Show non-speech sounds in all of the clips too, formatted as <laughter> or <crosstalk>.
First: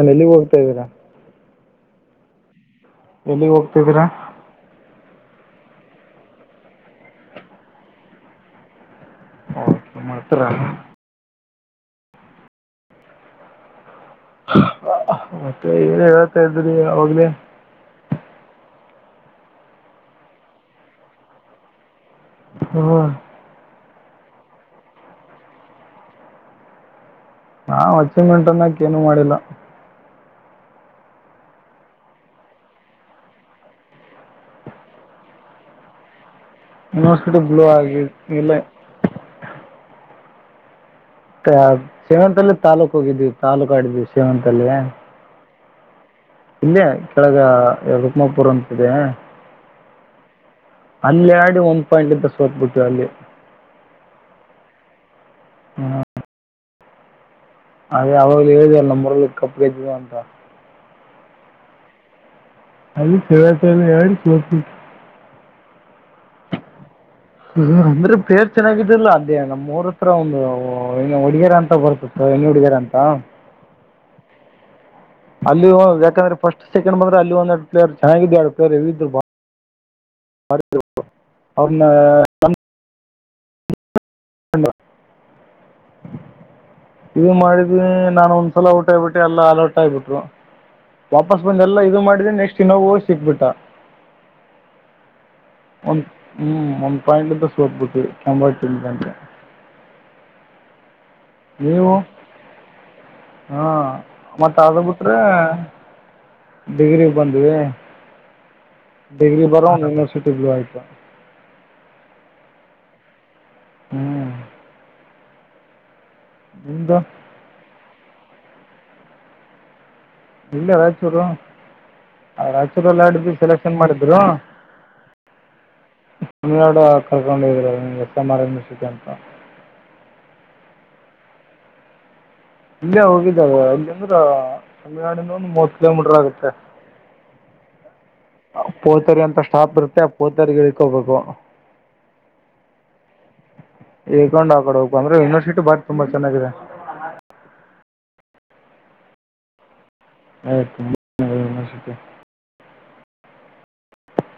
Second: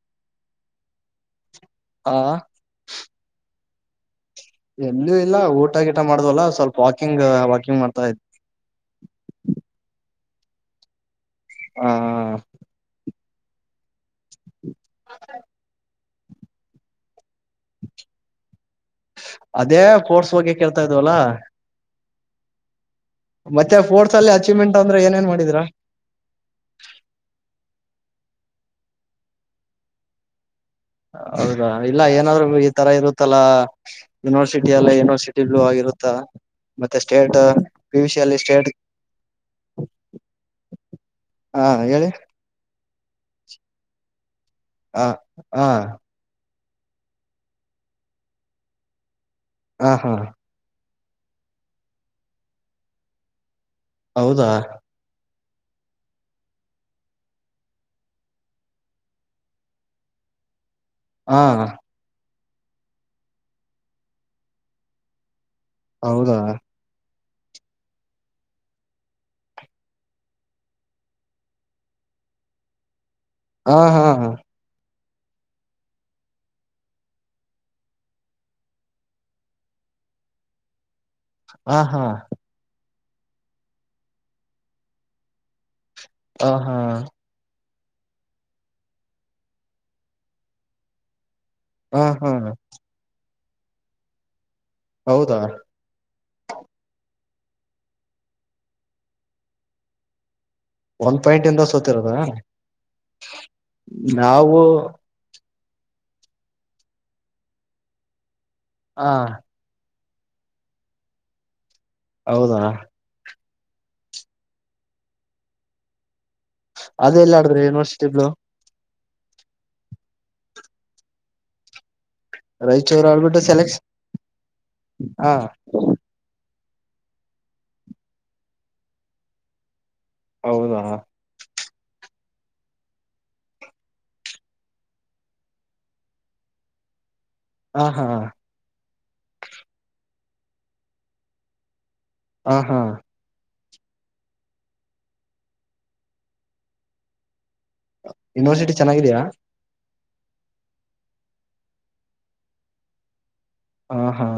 ನ್ ಎಲ್ಲಿ ಹೋಗ್ತಾ ಇದ್ದೀರಾ ಹಾ ಎಲ್ಲಿಗ್ ಹೋಗ್ತಿದ್ದೀರಾ ಎಲ್ಲೂ ಇಲ್ಲ ಊಟ ಗೀಟ ಮಾಡ್ದ್ವಲ್ಲ ಸ್ವಲ್ಪ ವಾಕಿಂಗ್ ವಾಕಿಂಗ್ ಮಾಡ್ತಾ ಇದ ಕೆ ಮಾತ್ರ ಹಾ ಮತ್ತೆ ಏನ್ ಹೇತಾ ಇದ್ರಿ ಅವಾಗ್ಲೇ ಅದೇ ಪೋರ್ಸ್ ಬಗ್ಗೆ ಕೇಳ್ತಾ ಇದ್ವಲ್ಲ ಹ್ಮ ಮತ್ತೆ ಫೋರ್ಟ್ಸ್ ಅಲ್ಲಿ ಅಚೀವ್ಮೆಂಟ್ ಅಂದ್ರೆ ಏನೇನ್ ಮಾಡಿದರ ನಾ ಹಚ್ಚಿ ಮೆಂಟನಕ ಏನು ಮಾಡಿಲ್ಲ ಹೌದಾ ಇಲ್ಲ ಏನಾದ್ರು ಈ ತರ ಇರುತ್ತಲ್ಲಾ ಯೂನಿವರ್ಸಿಟಿ ಅಲ್ಲ ಯೂನಿವರ್ಸಿಟಿ್ೂ ಆಗಿರುತ್ತ ಮತ್ತೆ ಸ್ಟೇಟ್ ಯೂನಿವರ್ಸಿಟಿ ಬ್ಲೂ ಆಗಿ ಪ ಸಿ ಅಲ್ಲಿ ಇಲ್ಲ ಸ್ಟೇಟ್ ಹಾ ಹೇಳಿ ಶೇವಂತಲ್ಲಿ ತಾಾಲೂಕ್ ಹೋಗಿದ್ವಿ ತಾಾಲೂಕ ಆಡಿದ್ವಿ ಶೇವಂತಲ್ಲಿ ಹಾ ಇಲ್ಲಯ ಕೆಳಗ ಕಮಾಪುರ್ ಅಂತಿದೆ ಹಾ ಹಾ ಅಲ್ಲಿ ಆಡಿ ಒಂದ್ ಪಾಯಿಂಟ್ ಇಂತ ಸೋತ್ಬಿಟ್ಟವಿ ಅಲ್ಲಿ ಹೌದಾ ಹಾ ಅೇ ಅವಾಗ ಎಳದು ಅ್ಣ ಮುರಳ ಕಪಡಿದ್ದ ಅಂಂತಾ ಹಾ ಅಲ್ಲಿ ಸತ ಎಲ ಹೌದಾ ಹ ಅಂದ್ರೆ ಪೇರ್ ಚೆನ್ನಾಗಿದಲ್ಲ ಅದೇ ನಮ್ಮ್ ಮೂರ ಹತ್ರ ಒಂದು ಏ ಒಡಗರ ಅಂತ ಬರ್ತ ಮಾಡಿದಾರಂತ ಹಾ ಹಾ ಹಾ ಅಲ್ಲಿ ಯಾಕಂದ್ರೆಫಸ್ಟ್ ಸೆಕಂಡ್ ಬಂದ್ರೆ ಅಲ್ಲಿ ಒಂದ ಎರಡು ಪ್ಲೇರ್ ಚೆನ್ನಾಗಿದ್ದು ಎರಡು ಪ್ಲೇಯರ್ ಇದ್ ಹಾ ಅವನ್ನ ಹಾ ನ ಹ ಹ ಹಾ ನಾನನ್ ಒಂದ್ಸಲ ಊಟ ಆಗ್ಬಿಟ್ಟು ಎಲ್ಲ ಅಲರ್ಟ್ ಆಗಬಿಟ್ರು ವಾಸ್ ಬಂದ ಎಲ್ಲ ಇ ಹಾ ಮಾಡಿದೆ ನೆಕ್ಸ್ಟ್ ಇಾೋ ಹೋ್ ಸಿಕ್ಬಿಟ್ಟಾ ಹೌದಾ ಒಂದ ಹ್ಮ್ ಒಂದ್ ಪಾಯಿಂಟ್ಂತ ಸೋಬ ಕೆಂಬಂ ಒಂದ್ ಪಾಯಿಂಟ್ ಇಂದ ನೀವು ಸೋತಿರೋದ ಹಾ ಮತ್ತ ನಾವು ಅ ಬಿಟ್ರೆ ಡಿಗ್ರಿ ಬಂದ್ವಿ ಹ ಡಿಗ್ರಿ ಬರುವೋ ಸಟಬಲ ಆಯತ ಹೌದಾ ಹ್ಮ್ ನಿಮ್ದು ಅದ ಎಲ್ಲ ಆಡ್ರೆ ಯೂನಿವರ್ಸಿಟಿಗಳು ಇಲ್ಲ ವಚ ಬಿಡ ಅವ ಆಚುರಲ್ ರಾಯಚೂರು ಆಡು ಆಡ್ಬಿಟ್ಟು ಸೆಲೆಕ್ಟ್ ಸೆಲೆಕ್ಷನ್ ಮಾಡಿದ್ರು ಹ ತಮಿಳ್ನಾಡು ಕರ್ಕೊಂಡು ಹ ಇದೀ ಎಸ್ ಎಂ ಆರ್ ಎ ಮ್ಟಿಕ ಅಂತ ಹೌದಾ ಇಲ್ಲ ಹೋಗಿದ್ದಾವ ಇಲ್ಲಂದ್ರ ತಮಿಳ್ುನಾಡಿನ ಒಂದು ಮೂವತ್ ಕಿಲೋಮೀಟರ್ ಆಗುತ್ತೆ ಹಾ ಹಾ ಹ ಪೋತರಿ ಅಂತ ಸ್ಟಾಪ್ ಇರುತ್ತೆ ಆ ಪೋತರಿ ಇಳ್ಕೋಗ್ಬೇಕು ಹ ಹಾ ಹೇಕೊಂಡ್ ಆಕಡ ಹೋಗು ಅಂದ್ರೆ ಯೂನಿವರ್ಸಿಟಿ ಬಾರಿ ತುಂಬಾ ಚೆನ್ನಾಗಿದೆ ಯೂನಿವರ್ಸಿಟಿ ಚೆನ್ನಾಗಿದಯಾ ಆಯತು ಹಾ ಹಾ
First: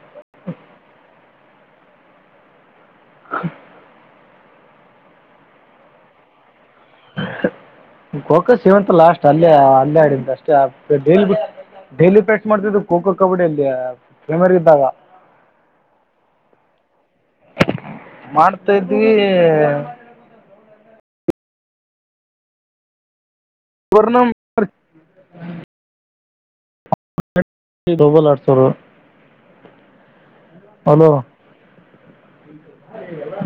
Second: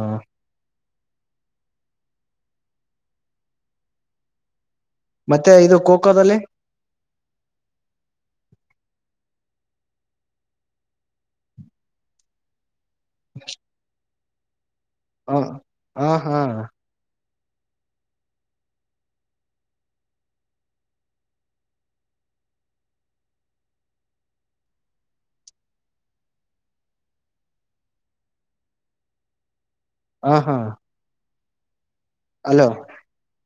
ಹ ಮತ್ತೆ ಇದು ಕೋಖೋದಲ್ಲಿ ಹ ಕೋಕಸ್ ಇಂತ ಲಾಸ್ಟ್ ಅಲ್ಲೇ ಅಲ್ಲೇ ಆಡ ಅಷ್ಟೇ ಡಲಿ ಡೈಲಿ ಪ್ರಕ್ಟಸ್ ಮಾಡ್ತಿದ್ದ ಖೋ ಖೋ ಕಬಡ್ಡಿಯ ಅಲ್ಲಿ ಪ್ರೇಮರ್ ಇದ್ದಾಗ ಹ ಹಾ ಹಾ ಮಾಡ್ತಾಿದ್ವಿ ಸ್ರ್ಣ ೊಬಲ್ ಅಡ್ತರು ಹ ಹಾ ಅಲೋ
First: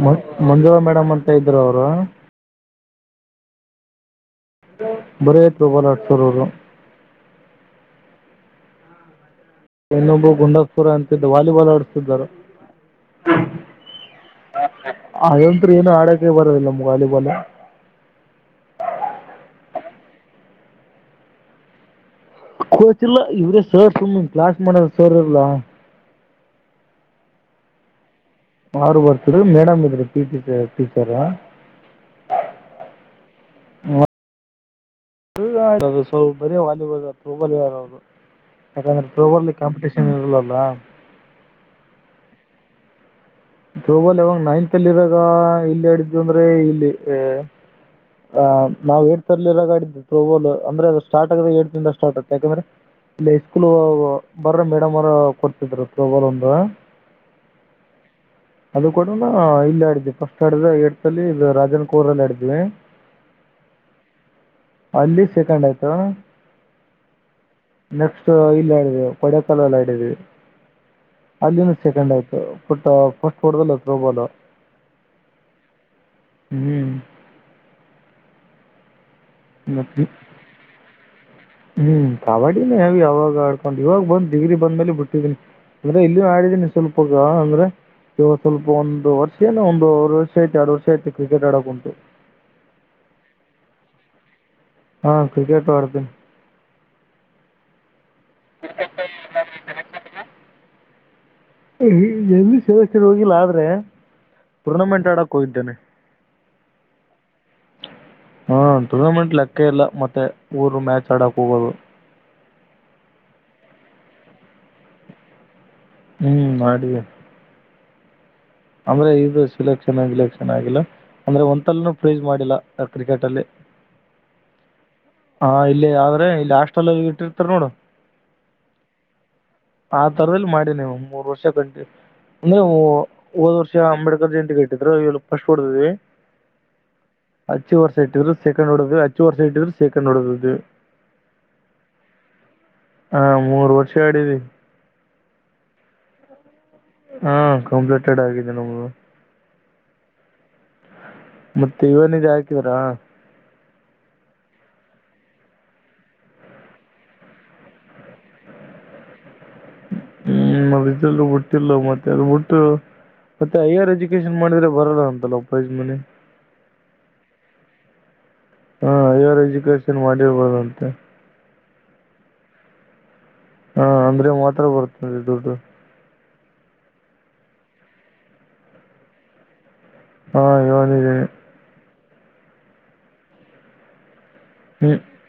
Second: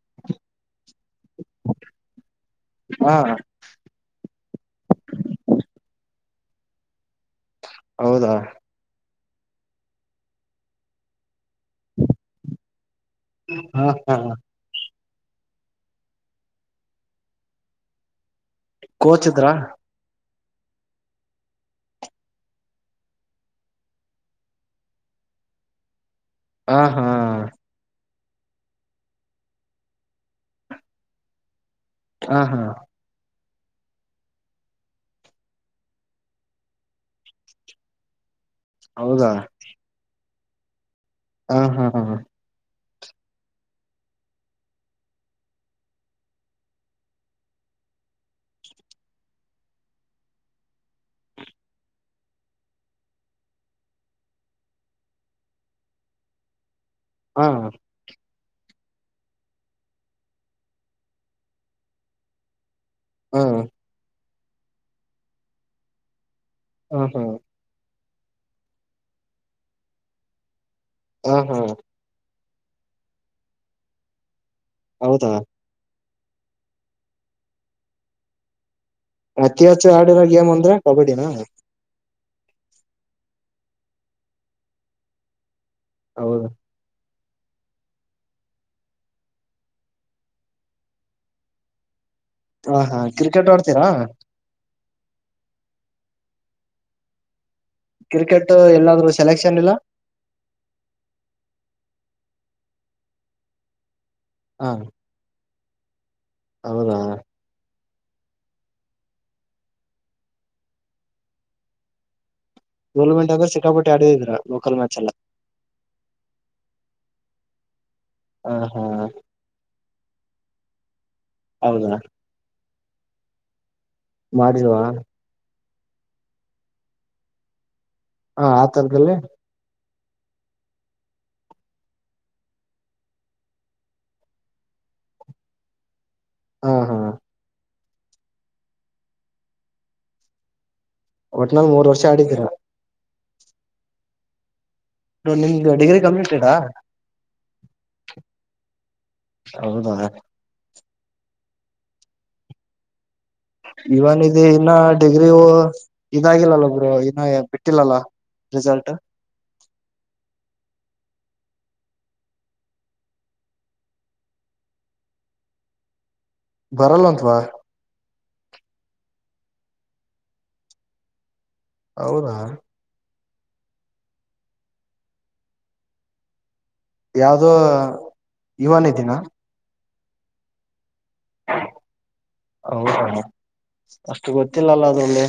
ಮ ಮಂಜುಳಾ ಮೇಡಮ್ ಅಂತ ಇದ್ರು ಅವರು ಹಾ ಬರೆಯ ಪ್ರಬಲ್ ಅಡ್ಸರ್ರು ಹೌದಾ ತನೂ ಬ ಗುಂಡಪುರ ಅಂತ ದವಾರ ಓಲಾಡತಾರ ಹ ಹಾ ಆ ಂತ್ ಏನು ಆಡೋಕೆ ಬರದಿಲ್ಲ ನಮ್ ವಾಲಿಬಾಲ್ ಕೋಚ್ಿದ್ರಾ ಕೋಚ್ಲ್ಲ ಇವ್ರ ಸರ್ ಸ ಕ್ಲಾಸ್ ಮಾಡಡರ್ ಸರ್ ಇಲ್ಲ ಹ ಹಾ ಆರು ವಾರಷರು ಮೇಡಮ ಇದ್ರಟಚ ಟೀಚರಾ ಹಾ ಹಾ ಅದು ಸ ಬರೀ ವಾಲಿಬಲ್ ಹಬಲಿಯಾರ ಅವರು ಹೌದಾ ಯಾಕಂದ್ರೆೋವರ್ ಕಂಪಿಟೀಷನ್ ಇರಲಲ್ಲ ಹಾ ಹಾ ಹಾ ಥ್ರೋಬಾಲ್ ಯಾಗ ನೈನ್ತ್ ಅಲ್ಲಿ ಇದರಾಗ ಇಲ್ಲಿ ಆಡಿದು ಅಂದ್ರೆ ಇಲ್ಲಿ ಆ ನವು ಏಡ್ ತರ್ಲಿ ಎಲ್ಲಾಡಿದ್ದೆ ಥತ್ರೋಬಾಲ್ ಅಂದ್ರೆ ಅದು ಸಾರ್ಟ್ ಆಗದೆ ಏಡ್ಿಂದ ಸ್ಟಾರ್ಟ್ ಆಗತೆ ಯಾಕಂದ್ರೆ ಇಲ್ಲಐ ಸ್ಕೂಲ್ ಬರ್ರ ಮೇಡಮ್ ಅವ್ರ ಕೊಡ್ತಿದ್ರ ಪ್ರಬಲ್ ಒಂದ ಹಾ ಅದು ಕಡನ ಇಲ್ಲಿ ಆಡಿದ್ವಿ ಫಸ್ಟ್ ಆಡಿದ ಎಡ್ತಲ್ಲಿ ಇ ರಾಜನ್ ಕೋರಲ್ಲಿ ಆಡಿದ್ವಿ ಹಾ ಅಲ್ಲಿ ಸೆಕಂಡ್ ಆಯ್ತು ಹ್ಮ ಹ್ಮ ನೆಕ್ಸ್ಟ್ ಇಲ್ಲಿ ಆಡಿದೀವಿ ಕೊಡೈಕನಾಲ್ ಆಡಿದ್ದೀವಿ ಹಾ ಅಲ್ಲಿನ ಸೆಕೆಂಡ್ ಆಯ್ತು ಬಟ್ ಫಸ್ಟ್ ಕೊಡದಲ್ಲ ೋಬಾಲ್ ಹೌದಾ ಹ್ಮ್ ಅತಿ ಹಾಸ ಮತ್ತ ಆಡಿರೋ ಗೇಮ್ ಅಂದ್ರೆ ಕಬಡ್ಡಿನ ಹ್ಮ್ ಕಬಡ್ಡಿನೇ ಹ ಅವಾಗ ಆಡ್ಕೊಂಡ್ ಇವಾಗ ಬಂದ್ ಡಿಗ್ರಿ ಬಂದ್ಮೇಲೆ ಬಿಟ್ಟಿದನಿ ಅಂದ್ರೆ ಇಲ್ಲಿ ಹೌದು ಮಾಡಿದೀನಿ ಸ್ವಲ್ಪಗ ಅಂದ್ರೆ ಇವಾಗ ಸ್ವಲ್ಪ ಒಂದು ವರ್ಷ ಏ ಒಂದು ವರ್ಷ ಐತ ಎರಡು ವರ್ಷ ಯತು ಕ್ರಿಕೆಟ್ ಆಡೋಕ್ಂಟು ಹ ಹಾ ಕ್ರಿಕೆಟ್ ಅಡ್ತಿಯಾ ಹಾ ಕ್ರಿಕೆಟ್ ಪಡತ ಕ್ರಿಕೆಟ್ ಎಲ್ಲಾದ್ರೂ ಸೆಲೆಕ್ಷನ್ ಇಲ್ಲ ಎಲ್ಲಿ ಸದಸ್ಯರು ಹೋಗಿಲ್ಲ ಆದ್ರೆ ಹಾ ಟೂರ್ನಮೆಂಟ್ ಆಡಕ್ ಹೋಗಂತೇನೆ ಹೌದಾ ಹಾ ಟೂರ್ನಮೆಂಟ್ ಲೆಕ್ಕ ಇಲ್ಲ ಮತ್ತೆ ಊರು ಮ್ಯಾಚ್ ಆಡಕ್ ಹೋಗೋದು ಗೋಲ್ಮೆಂಟ್ ಆಗರು ಸಿಕ್ಕಾಪಟ್ಟಿ ಆಡಿದೀರ ಲೋಕಲ್ ಮ್ಯಾಚ್ ಎಲ್ಲ ಹ್ಮ್ ಮಾಡಿ ಹ ಹಾ ಅಂದ್ರೆ ಇದು ಸಿಲೆಕ್ಷನ್ಲೆಕ್ಷನ್ ಆಗಿಲ್ಲ ಅಂದ್ರೆ ಒಂತಲ್ಲ ಹೌದಾ ಪ್ರೈಸ್ ಮಾಡಿಲ್ಲ ಕ್ರಿಕೆಟ್ ಅಲ್ಲಿೇ ಮಾಡವಾ ಹಾ ಇಲ್ಲೇ ಆದ್ರೆ ಇಲ್ಲಿ ಅಷ್ಟಲ್ಲ ಇಟ್ಟಿರ್ತಾರ ನೋಡು ಹಾ ಆಥರ್ದಲ್ಲ ಆ ತರದಲ್ಲಿ ಮಾಡಿ ನೀವು ಮೂರ್ ವರ್ಷ ಕಂಟಂದವು ಹೋದ್ ವರ್ಷ ಅಂಬೇಡ್ಕರ್ ಜಯಂತಿ ಕಟ್ಟಿದ್ರು ಇ ಫಸ್ಟ್ ಹೊಡದ್ವಿ ಹಾ ಹಾ ಹಚ್ಚು ವರ್ಷ ಇಟ್ಟಿದ್ರರು ಸೆಕಂಡ್ಡೋದು ಹಚ್ಚು ವರ್ಷ ಇಟ್ಟಿದ್ ಸೆಕೆಂಡ್ ನಡದದು ಒಟ್ನಾಲ್ ಮೂರ್ ವರ್ಷ ಆಡಿದ್ದೀರ ಹಾ ಮೂರು ವರ್ಷ ಆಡಿದೆ ನಿಮ್ದ ಡಿಗ್ರಿ ಕಂಪ್ಲೀಟ್ ಇರಾ ಹಾ ಕಂಪ್ಲೀಟೆಡ್ ಆಗಿದೆ ನಮ್ದು ಹೌದಾ ಮತ್ತೆ ಇವನಜ ಹಾಕಿದಾರಾ ಇವನ್ಿದ ಇನ್ನ ಡಿಗ್ರಿು ಇದಾಗಿಲ್ಲಲ್ಲ ಒಬ್ರು ಇನ್ನ ಬಿಟ್ಟಿಲ್ಲಲ್ಲ ರಿಿಸಲ್್ಟ ಹ್ಮ್ ಅದಲ್ಲ ಬಿಟ್ಟಿಲ್ಲ ಮತ್ತೆ ಅದು ಬಿಟ್ಟು ಮತ್ತೆ ಹೈಯರ್ ಎಜುಕೇಶನ್ ಮಾಡಿದ್ರೆ ಬರಲ್ಲ ಅಂತಲ್ಲ ಉಪಯಜ ಮನೆಿ ಬರಲ್ಲಂತ್ವಾ ಹಾ ಹೈಯರ್ ಎಜುಕೇಶನ್ ಮಾಡಿರ್ಬೋದಂತೆ ಹೌದಾ ಹಾ ಅಂದ್ರೆ ಮಾತ್ರ ಬರ್ತ್ತನರಿ ದುಡ್ಡು ಯಾವ್ದೋ ಇವನ್ ದಿನ ಹಾ ಯನ್ಿದ್ದಿ ಹೌ ಗೊತ್ತಿಲ್ಲಲ್ಲ ಅದ ಹ್ಮ್ ಒಳ್ಳೆ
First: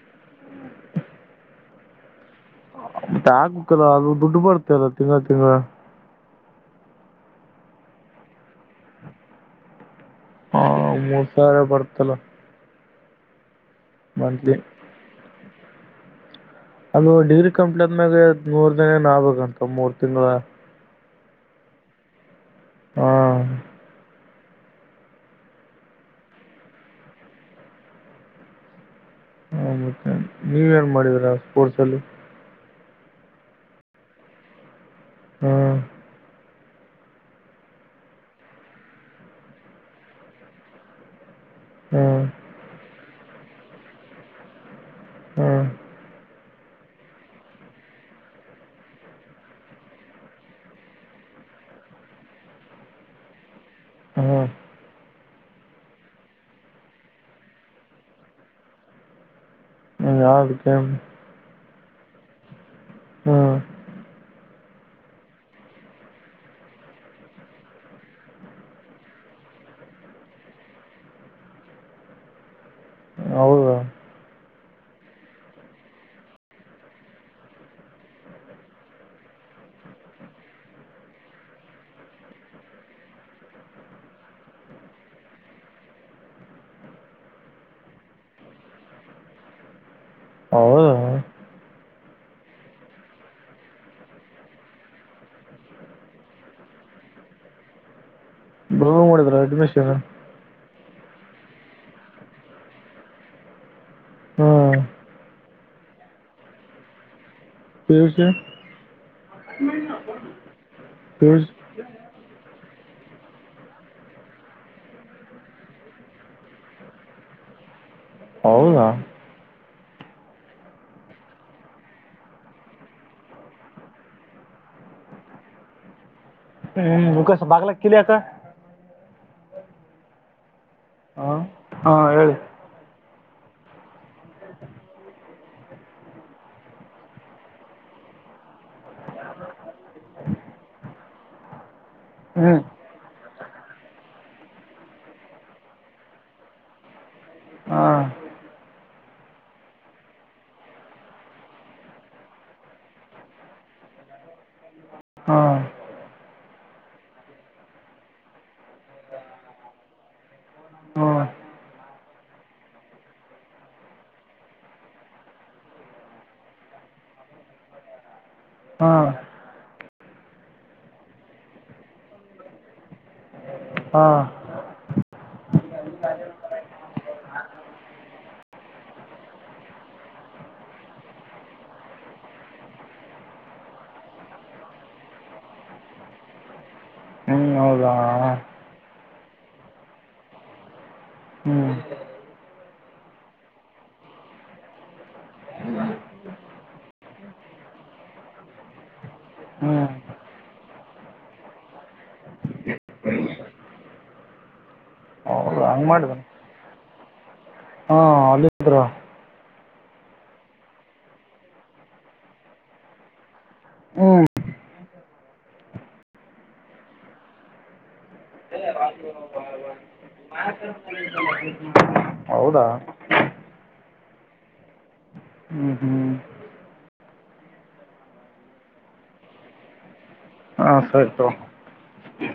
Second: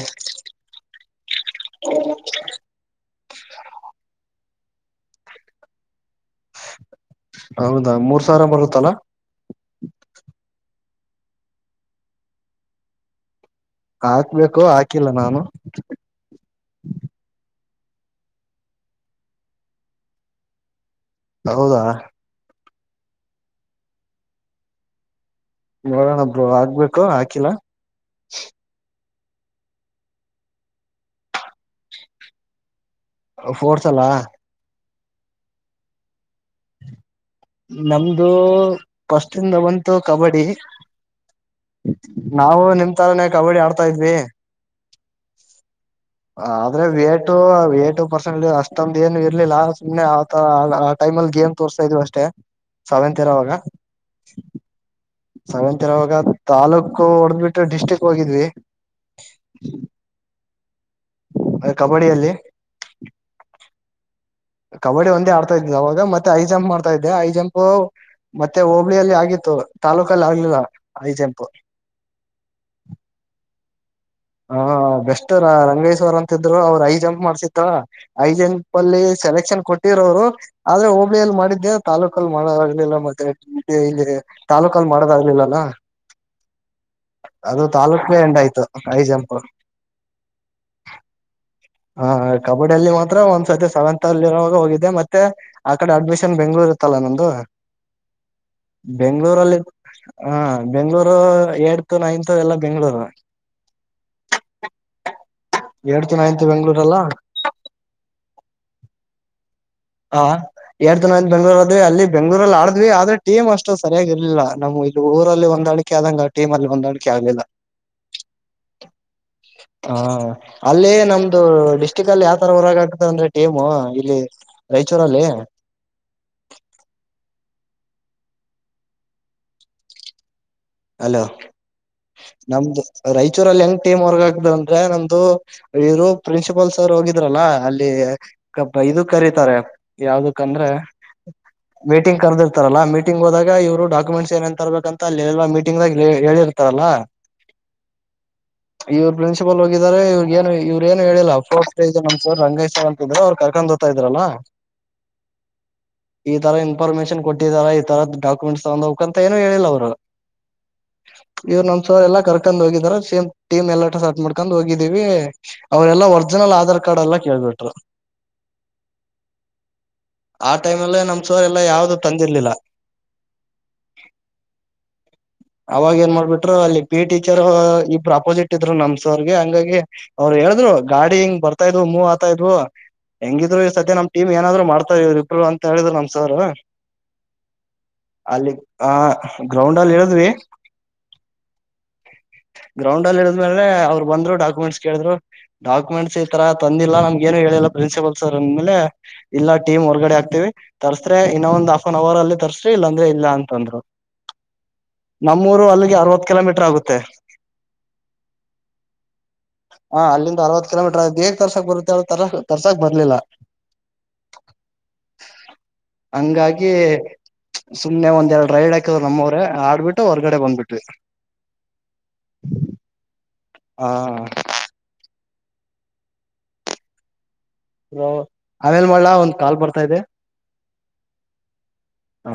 ಮ ಆಗ್ಕ್ಕಲ್ಲ ಅದು ದುಡ್ಡು ಬರ್ತ ಅಲ್ಲ ತಿಂಗಗಳ ತಿಂಗ ಹೌದಾ ಮೂರ್ ಸಾವಿರ ಬರುತ್ತಲಾ ಹಾ ಮೂ ಸಾರ ಬಡ್ತಲ್ಲ ಹಾಕ್ಬೇಕು ಹಾಕಿಲ್ಲ ನಾನು ಅಲ್ ಡಿಗ್ರಿ ಕಂಪ್ಲೀಟ್ ಆದ್ಮ್ಯಾಗ ಮೂರ್ ದಿನ ಆಗ್ಬೇಕಂತ ಮೂರ್ ತಿಂಗಗಳ ಹೌದಾ ಹ್ಮ ನೋಡೋಣ ಒಬ್ರು ಆಾಗ್ಬೇಕು ಹಾಕಿಲ್ಲ ಹ ಮತ್ತೆ ನೀವ ಏನ್ ಮಾಡಿದರಾ ಸ್ಪೋರ್ಟ್ಸ ಅಲ್ಲಿ ಫೋರ್ಸಲಾ ಹ್ಮ ನಮ್ದು ಫಸ್ಟ್ಂದ ಬಂತು ಕಬಡ್ಡಿ ಹ್ಮ್ ನಾವು ನಿಮ್ ತಾಲನೆೇ ಕಬಡ್ಡಿ ಆಡ್ತಾ ಇದ್ವಿ ಹ್ಮ್ ಆದ್ರೆ ವೇಟು ವೇಟು ಪರ್ಸೆಂಟ್ ಅಷ್ಟೊಂದು ಏನು ಇರ್ಲಿಲ್ಲ ಸುಮ್ನೆ ಆತ ಆ ಟೈಮಲ್ಲಿ ಗೇಮ್ ತೋರ್ತಾ ಇದೀವಿ ಅಷ್ಟೇ ಸಾವವೆಂತತ್ ಇರೋವಾಗ ಹ್ಮ ಸಾವಂತರವಾಗ ತಾಲೂಕು ಹೊಡೆದ್ ಬಿಿಟ್ಟು ಡಿಸ್ಟ್ರಿಕ್ ಹೋಗಿದ್ವಿ ಹ್ಮ ಯಾ ಅದಕ್ಕೆ ಅದ ಕಬಡ್ಡಿಯಲ್ಲಿ ಹಾ ಕಬಡ್ಡಿ ಒಂದೇ ಆಡ್ತಾ ಇದಿದೆ ಅವಾಗ ಮತ್ತೆ ಐ ಜಂಪ್ ಮಾಡ್ತಾ ಇದೆ ಐ ಜಂಪ್ ಮತ್ತೆ ಹೋಬ್ಳಿಯಲ್ಲಿ ಆಗಿತ್ತು ತಾಲೂಕ ಲಾಗಲ ಆಐಜೆಂಪು ಹೌ ಹಾ ಬೆಸ್ಟ ರಂಗೇಶ್ವರ್ ಅಂತಿದ್ರು ಅವರು ಐದು ಜಂಪ್ ಮಾಡ್ಸತ್ತ ಐದು ಜಂಪ್ ಅಲ್ಲಿ ಸೆಲೆಕ್ಷನ್ ಕೊಟ್ಟಿ ಆದ್ರೆ ಹೋಬಳಿಯಲ್ಲಿ ಮಾಡಿದ್ದೆ ತಾಲೂಕಲ್ ಮಾಡಲಿಲ್ಲ ಮತ್ತೆ ತಾಲೂಕ ಮಾಡದಾಗಲಿಲ್ಲಲ್ಲ ಅದು ತಾಲೂಕೇ ಎಂಡ್ ಆಯ್ತು ಹೈ ಜಂಪ್ ಹೌ ಹ ಕಬಡ್ಡಿಯ ಅಲ್ಲಿ ಮಾತ್ರ ಒಂದ್ಸರ್ತಿ ಸೆವೆಂತ್ ಅಲ್ಲಿ ಇರರುವಾಗ ಹೋಗಿದ್ದೆ ಮತ್ತೆ ಆ ಕಡೆ ಅಡ್ಮಿಷನ್ ಬೆಂಗ್ಳೂರ್ ತ್ತಲ್ಲ ನಂದು ಬ್ರದರ್ ಮಾಡಿದ್ರ ಬೆಂಗಗಳೂರಲ್ಲಿ ಅಡ್ಮಿಷನ್ ಹ ಬೆಂಗ್ಳೂರು ಎಏಡ್ತ ನೈನ್ತ್ ಎಲ್ಲಾ ಬೆಂಗ್ಗಳೂರು ಹ್ಮ ಎಡ್ತ ನೈನ್ತ್ ಬೆಂಗ್ಳೂರ್ಲ್ಲ ಸೇವಸ ಹ ಎರ ದಿನ ಸಿ ಬೆಂಗ್ಳೂರ್ದ್ವಿ ಅಲ್ಲಿ ಬೆಂಗ್ೂರಲ್ಲಿ ಆ ಅ ಆದ್ರೆ ಟೀಮ್ ಅಷ್ಟು ಸರಿಯಾಗಿರ್ಲಿಲ್ಲ ನಮ್ ಇಲ್ಲಿ ಊರಲ್ಲಿ ಒಂದ ಅಳಿಕೆ ಆದಂಗ ಆಟೀಮ್ ಅಲ್ಲಿ ಒಂದ್ ಅಳಿಕೆ ಆಗ್ಲಿಲ್ಲ <inaudible> ಹೌದಾ ಹಾ ಅಲ್ಲಿ ನಮ್ದು ಡಿಸ್ಟ್ರಿಕ್ ಅಲ್ಲಿ ಯಾವತರ ಹೊರಗ ಆಗ್ತದ ಅಂದ್ರೆ ಟೀಮು ಇಲ್ಲಿ ರೈಚೂರಲ್ಲಿ ಹ್ಮ್ ಕಸ ಬಾಗಲ ಕಲಕ್ಕ ಅಲೋ ಹಾ ಹಾ ಹೇಳಿ ನಮ್ದು ರಾಯಚೂರಲ್ಲಿ ಹೆಂಗ ಟೀಮ್ ವರ್ಗ ಆಕ್ದಂದ್ರೆ ನಮ್ದು ಇರು ಪ್ರಿನ್ಸಿಪಾಲ್ ಸರ್ ಹೋಗಿದ್ರಲ್ಲ ಅಲ್ಲಿ ಇದುಕ್ ಕರತಾರೆ ಯಾವ್ದಕ್ಂದ್ರೆ ಮೀಟಿಂಗ್ ಹ್ಮ್ ಕದಿರ್ತಲ್ಲ ಮಟಿಂಗ್ೋದಾಗ ಇವರುಡಾಕ್ಯುೆಂಟ್ಸ್ ಏನ್ ತರಬೇಕ ಅಲ್ಲಿಲ್ಲ ಂಗಾಗ ಹೇಳಿರ್ತಾರಲ್ಲಾ ಹಾ ಇವ್ ಪ್ರಿನ್ಸಿಪಲ್ ಹೋಗಿದಿದ್ದಾರೆ ಇವ್ರ ಏನು ಇವ್ರ ಏನು ಹೇಳಿಲ್ಲ ಫೋಸ್ ಸ್ಟಜ್ ನಮ್ರ್ ರಂಗೇಶ್ವರ್ ಅಂತ್ರ ಅವ್ ಕರ್ಕೊಂಡ್ೋಗ ತ ಇದ್ರಲ್ಲ ಹಾ ಈ ತರ ಇ ಇನ್ಫಾರರ್ಮೇಶನ್ ಕೊಟ್ಟಿದಾರ ಈ ತರದ ಡಾಕ್ಯುಮೆಂಟ್ ತಗ್ ಹೋಗಕ್ ಅಂತ ಏನು ಹೇಳಿಲ್ಲ ಅವರು ಹಾ ಇವ್ ನಮಸ ಎಲ್ಲ ಕರ್ಕೊಂಡ್ ಹೋಗಾರ ಸೇಮ್ಟಮ್ ಎಲ್ಲ ಸ ಮಾಡ್ಕೊಂಡ್ ಹೋಗಿದೀವಿ ಅವ್ರರೆಲ್ಲ ಒರ್ಜಿನಲ್ ಆಧಾರ್ ಕಾರ್ಡ್ ಎಲ್ಲ ಕೇಳ್ಬಟ್ರ ಹಾ ಆ ಟೈಮ್ಲ್ಲೇ ನಮ್ ಸೋರೆಲ್ಲಾ ಯಾವ್ದು ತಂದಿರ್ಲಿಲ್ಲ ಹಾ ಅವಾಗ ಏನ್ ಮಾಡ್ಬಿಟ್ರು ಅಲ್ಲಿ ಪಿ ಟೀಚರ್ ಈ ಪ್ರಾಪೋಸಿಟ್ ಇದ್ರು ನಮ್ಸ ಅವರ್ಗೆ ಹಂಗಾಗಿ ಅವ್ರಿಗೆ ಹೇಳಿದ್ರು ಗಾಡಿ ಹಿಂಗ್ ಬರ್ತಾ ಇದ್ವು ಮೂವ್ ಆಾತಾ ಇದ್ವು ಹೆಂಗಿದ್ರು ಸದ್ಯ ನಮ್ ಟೀಮ್ ಏನಾದ್ರು ಮಾಡ್ತಾರೆ ಇವ್ರಿ ಇಬ್ರು ಅಂತ ಹೇಳಿದ್ರು ನಮ್ಸಾರ್ ಹ್ಮ್ ಹೌದಾ ಆ ಗ್ರೌಂಡ್ ಅಲ್ಲಿ ಹೇಳದ್್ರಿ ಹ್ಮ್ ಗ್ರೌಂಡ್ ಅಲ್ಲಿ ಇಡಿದ್ಮೇಲೆೆ ಅವರು ಬಂದ್ರು ಡಾಕ್ಯುಮೆಂಟ್ಸ್ ಕೇಳ್ರು ಡಾಕ್ಯುಮೆಂಟ್ಸ್ ಈ ತರ ತಂದಿಲ್ಲ ನಮ್ಗೇನು ಹೇಳಿಲ್ಲ ಪ್ರಿನ್ಸಿಪಲ್ ಸರ್ ಅಂದ ಮೇಲೆ ಇಲ್ಲ ಟೀಮ್ ಹ್ಮ್ ಹೊರ್ಗಡೆ ಆಗ್ತೇವಿ ತರ್ಸ್ರೆ ಇನ್ನ ಒಂದ್ ಆಫ್ ಆನ್ ಅವರ್ ಅಲ್ಲಿ ತರ್ಸ್ರಿ ಇಲ್ಲಾಂದ್ರೆ ಇಲ್ಲ ಅಂತಂದ್ರು ನಮ್ಮೂರು ಹೌದಾ ಹಂಗ್ ಅಲ್ಲಿಗೆ ಮಾಡಿದನ ಅರವತ್ತು ಕಿಲೋಮೀಟರ್ ಆಗುತ್ತೆ ಹ ಅಲ್ಲೆಹೆಲ್ಡೆರ ಹಾ ಅಲ್ಲಿಂದ ಅರವತ್ ಕಿಲೋಮೀಟರ್ ಆಗ ಹೇಗ್ ತರ್ಸಾಕ್ ಬರುತ್ತೆ ಅವ ತರ ತರ್ಸಾಕ್ ಬರ್ಲಿಲ್ಲ ಹ್ಮ್ <inaudible> ಹಂಗಾಗಿ ಸುಮ್ನೆ ಒಂದ್ ಎರಡು ರೈಡ್ ಆಾಕ್ ನಮ್ಮವ್ರ ಆಡ್ಬಿಟ್ಟು ಮ ಹೊರ್ಗಡೆ ಬಂದ್ಬಿಟಿ ಹೌದಾ ಹಾ ಹ್ಮ್ ಹ್ಮ್ ಆಮೇಲ್ ಮಾಡ್ಲಾ ಒಂದ್ ಕಾಲ್ ಬರ್ತಾ ಇದೆ ಹಾಂ ಸರಿತ ಹಾ